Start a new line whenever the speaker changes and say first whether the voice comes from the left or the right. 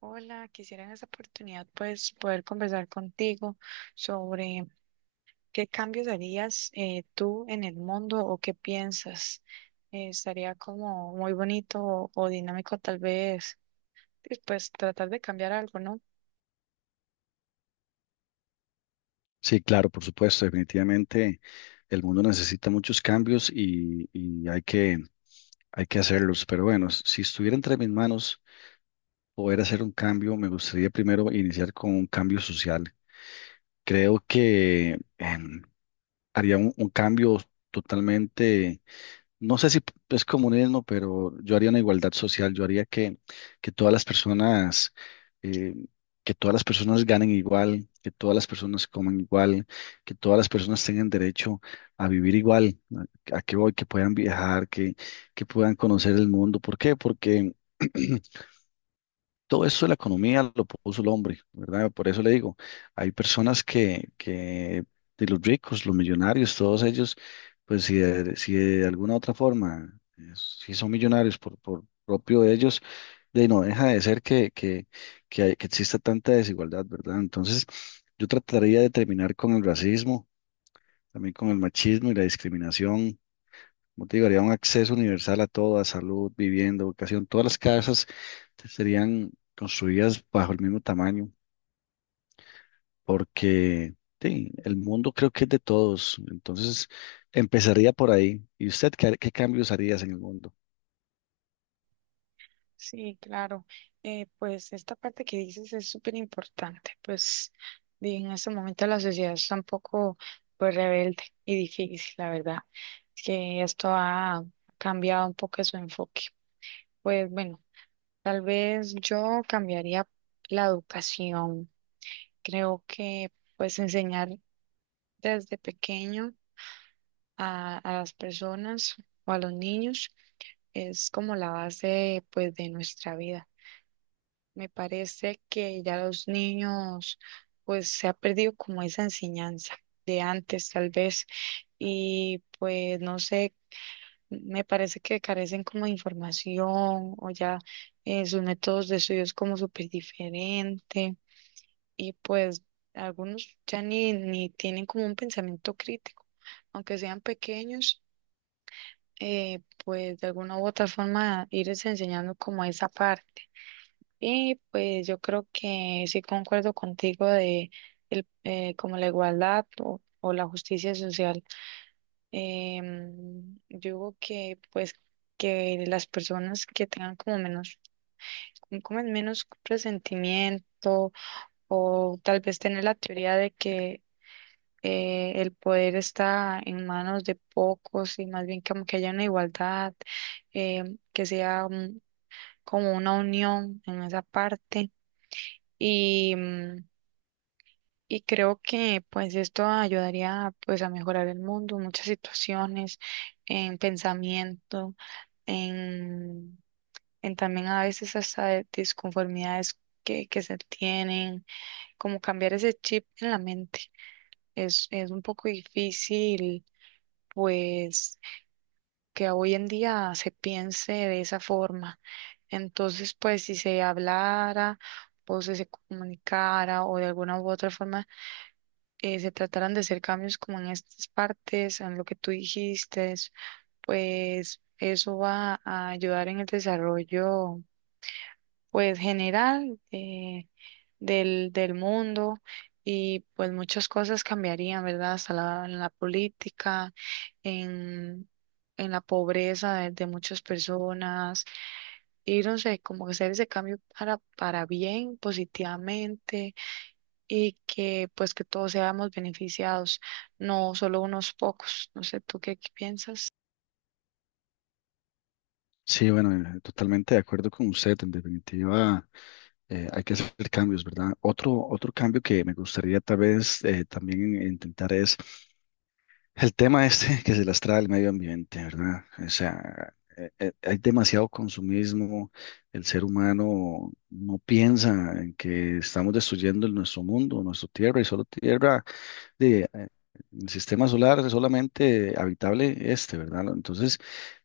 right: Hola, quisiera en esta oportunidad pues poder conversar contigo sobre qué cambios harías tú en el mundo o qué piensas. Estaría como muy bonito o dinámico tal vez, y, pues tratar de cambiar algo, ¿no?
left: Sí, claro, por supuesto, definitivamente el mundo necesita muchos cambios y hay que hacerlos. Pero bueno, si estuviera entre mis manos poder hacer un cambio, me gustaría primero iniciar con un cambio social. Creo que haría un cambio totalmente. No sé si es comunismo, pero yo haría una igualdad social. Yo haría que todas las personas, eh, que todas las personas ganen igual, que todas las personas coman igual, que todas las personas tengan derecho a vivir igual, a que hoy que puedan viajar, que puedan conocer el mundo. ¿Por qué? Porque todo eso de la economía lo puso el hombre, ¿verdad? Por eso le digo, hay personas que de los ricos, los millonarios, todos ellos, pues si de alguna otra forma, si son millonarios por propio de ellos, de no deja de ser que que exista tanta desigualdad, ¿verdad? Entonces, yo trataría de terminar con el racismo, también con el machismo y la discriminación. Como te digo, haría un acceso universal a todo, a salud, vivienda, educación. Todas las casas serían construidas bajo el mismo tamaño, porque sí, el mundo creo que es de todos. Entonces, empezaría por ahí. ¿Y usted qué, qué cambios harías en el mundo?
right: Sí, claro. Pues esta parte que dices es súper importante. Pues y en este momento la sociedad está un poco pues rebelde y difícil, la verdad. Es que esto ha cambiado un poco su enfoque. Pues bueno. Tal vez yo cambiaría la educación. Creo que pues enseñar desde pequeño a las personas o a los niños es como la base pues de nuestra vida. Me parece que ya los niños pues se ha perdido como esa enseñanza de antes tal vez y pues no sé, me parece que carecen como de información o ya sus métodos de estudio es como súper diferente. Y pues algunos ya ni tienen como un pensamiento crítico, aunque sean pequeños, pues de alguna u otra forma irles enseñando como esa parte. Y pues yo creo que sí concuerdo contigo de como la igualdad o la justicia social. Yo digo que pues que las personas que tengan como menos presentimiento o tal vez tener la teoría de que el poder está en manos de pocos y más bien como que haya una igualdad, que sea como una unión en esa parte. Y, mm, y creo que pues esto ayudaría pues a mejorar el mundo en muchas situaciones, en pensamiento, en, en también a veces hasta de disconformidades que se tienen, como cambiar ese chip en la mente. Es un poco difícil, pues que hoy en día se piense de esa forma. Entonces, pues si se hablara o si se comunicara o de alguna u otra forma se trataran de hacer cambios como en estas partes, en lo que tú dijiste, pues eso va a ayudar en el desarrollo pues del mundo y pues muchas cosas cambiarían, ¿verdad? Hasta la, en la política, en, en la pobreza de muchas personas y no sé, como que hacer ese cambio para bien, positivamente y que pues que todos seamos beneficiados, no solo unos pocos. No sé, ¿tú qué piensas?
left: Sí, bueno, totalmente de acuerdo con usted. En definitiva, hay que hacer cambios, ¿verdad? Otro cambio que me gustaría tal vez también intentar es el tema este que se las trae el medio ambiente, ¿verdad? O sea, hay demasiado consumismo, el ser humano no piensa en que estamos destruyendo nuestro mundo, nuestra tierra, y solo tierra de, eh, el sistema solar es solamente habitable este, ¿verdad? Entonces,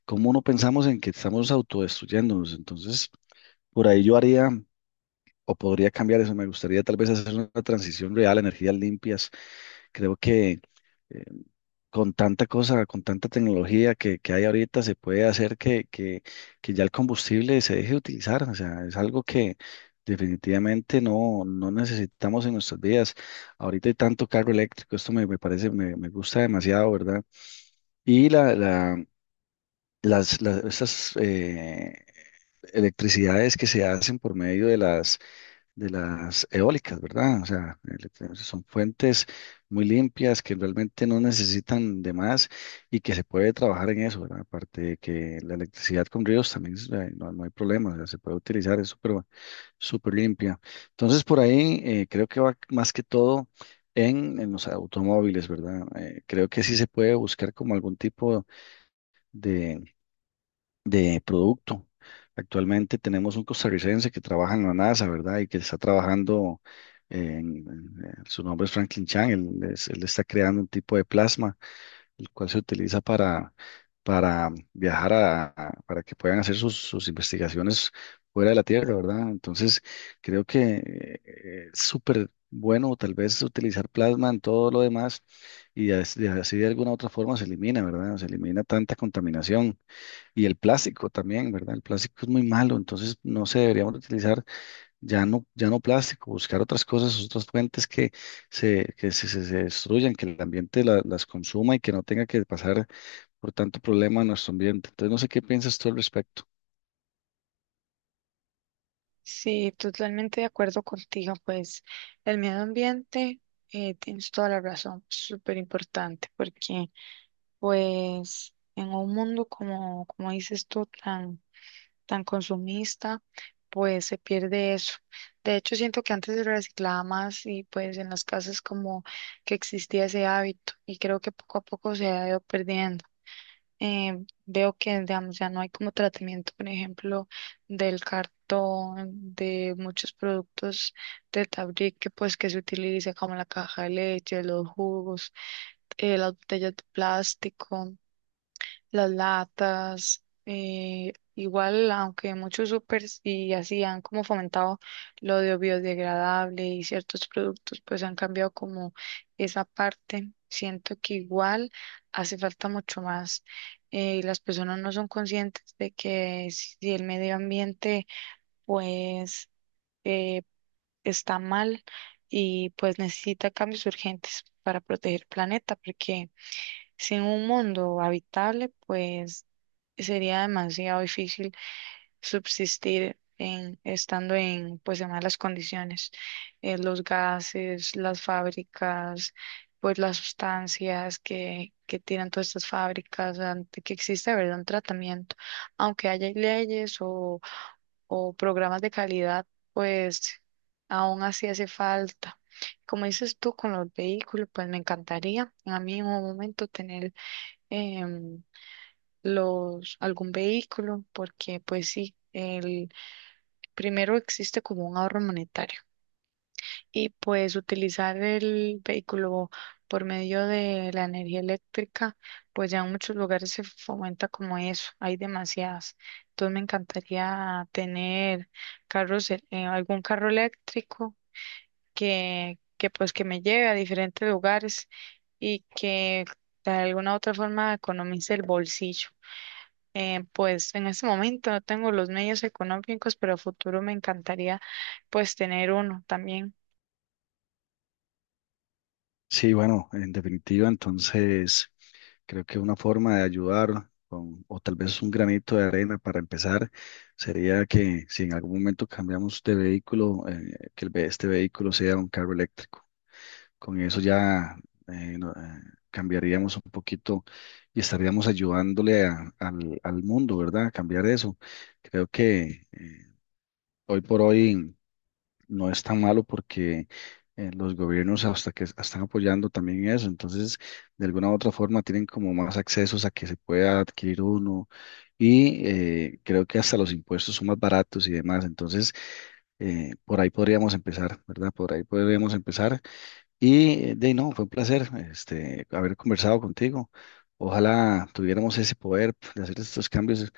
left: ¿cómo no pensamos en que estamos autodestruyéndonos? Entonces, por ahí yo haría... O podría cambiar eso. Me gustaría tal vez hacer una transición real, energías limpias. Creo que eh, con tanta cosa, con tanta tecnología que hay ahorita, se puede hacer que ya el combustible se deje de utilizar. O sea, es algo que definitivamente no necesitamos en nuestras vidas. Ahorita hay tanto carro eléctrico, esto me parece, me gusta demasiado, ¿verdad? Y las estas electricidades que se hacen por medio de las eólicas, ¿verdad? O sea, son fuentes muy limpias que realmente no necesitan de más y que se puede trabajar en eso, ¿verdad? Aparte de que la electricidad con ríos también es, no hay problema, o sea, se puede utilizar, es súper súper limpia. Entonces, por ahí creo que va más que todo en los automóviles, ¿verdad? Creo que sí se puede buscar como algún tipo de producto. Actualmente tenemos un costarricense que trabaja en la NASA, ¿verdad? Y que está trabajando, su nombre es Franklin Chang. Él, él está creando un tipo de plasma, el cual se utiliza para viajar para que puedan hacer sus investigaciones fuera de la Tierra, ¿verdad? Entonces, creo que es súper bueno tal vez utilizar plasma en todo lo demás y así de alguna otra forma se elimina, ¿verdad? Se elimina tanta contaminación. Y el plástico también, ¿verdad? El plástico es muy malo, entonces no se deberíamos de utilizar ya no, no plástico, buscar otras cosas, otras fuentes que se destruyan, que el ambiente las consuma y que no tenga que pasar por tanto problema a nuestro ambiente. Entonces no sé qué piensas tú al respecto.
right: Sí, totalmente de acuerdo contigo, pues el medio ambiente, tienes toda la razón, súper importante, porque pues en un mundo como, como dices tú, tan, tan consumista, pues se pierde eso. De hecho, siento que antes se reciclaba más y pues en las casas como que existía ese hábito y creo que poco a poco se ha ido perdiendo. Veo que, digamos, ya no hay como tratamiento, por ejemplo, del cartón, de muchos productos de tabrique, pues que se utiliza como la caja de leche, los jugos, las botellas de plástico, las latas, igual, aunque muchos supers y así han como fomentado lo de biodegradable y ciertos productos, pues han cambiado como esa parte. Siento que igual hace falta mucho más. Y las personas no son conscientes de que si el medio ambiente pues eh, está mal y pues necesita cambios urgentes para proteger el planeta, porque sin un mundo habitable, pues sería demasiado difícil subsistir en, estando en, pues, en malas condiciones. Los gases, las fábricas, pues las sustancias que tiran todas estas fábricas, ante que existe, ¿verdad? Un tratamiento. Aunque haya leyes o programas de calidad, pues aún así hace falta. Como dices tú con los vehículos, pues me encantaría a mí en un momento tener em, los, algún vehículo, porque pues sí, el primero existe como un ahorro monetario y pues utilizar el vehículo por medio de la energía eléctrica, pues ya en muchos lugares se fomenta como eso, hay demasiadas. Entonces me encantaría tener carros, algún carro eléctrico que pues que me lleve a diferentes lugares y que de alguna u otra forma economice el bolsillo. Pues en este momento no tengo los medios económicos, pero a futuro me encantaría pues tener uno también.
left: Sí, bueno, en definitiva, entonces creo que una forma de ayudar con, o tal vez un granito de arena para empezar, sería que si en algún momento cambiamos de vehículo, que el este vehículo sea un carro eléctrico. Con eso ya eh, no- eh, cambiaríamos un poquito y estaríamos ayudándole al mundo, ¿verdad? A cambiar eso. Creo que hoy por hoy no es tan malo porque los gobiernos hasta que están apoyando también eso. Entonces, de alguna u otra forma tienen como más accesos a que se pueda adquirir uno y creo que hasta los impuestos son más baratos y demás. Entonces, por ahí podríamos empezar, ¿verdad? Por ahí podríamos empezar y de ahí, no, fue un placer este, haber conversado contigo. Ojalá tuviéramos ese poder de hacer estos cambios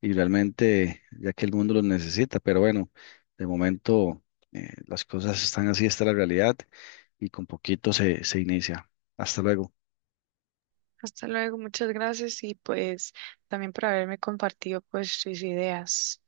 left: y realmente, ya que el mundo los necesita, pero bueno, de momento las cosas están así, está la realidad y con poquito se inicia. Hasta luego.
right: Hasta luego, muchas gracias y pues también por haberme compartido pues sus ideas.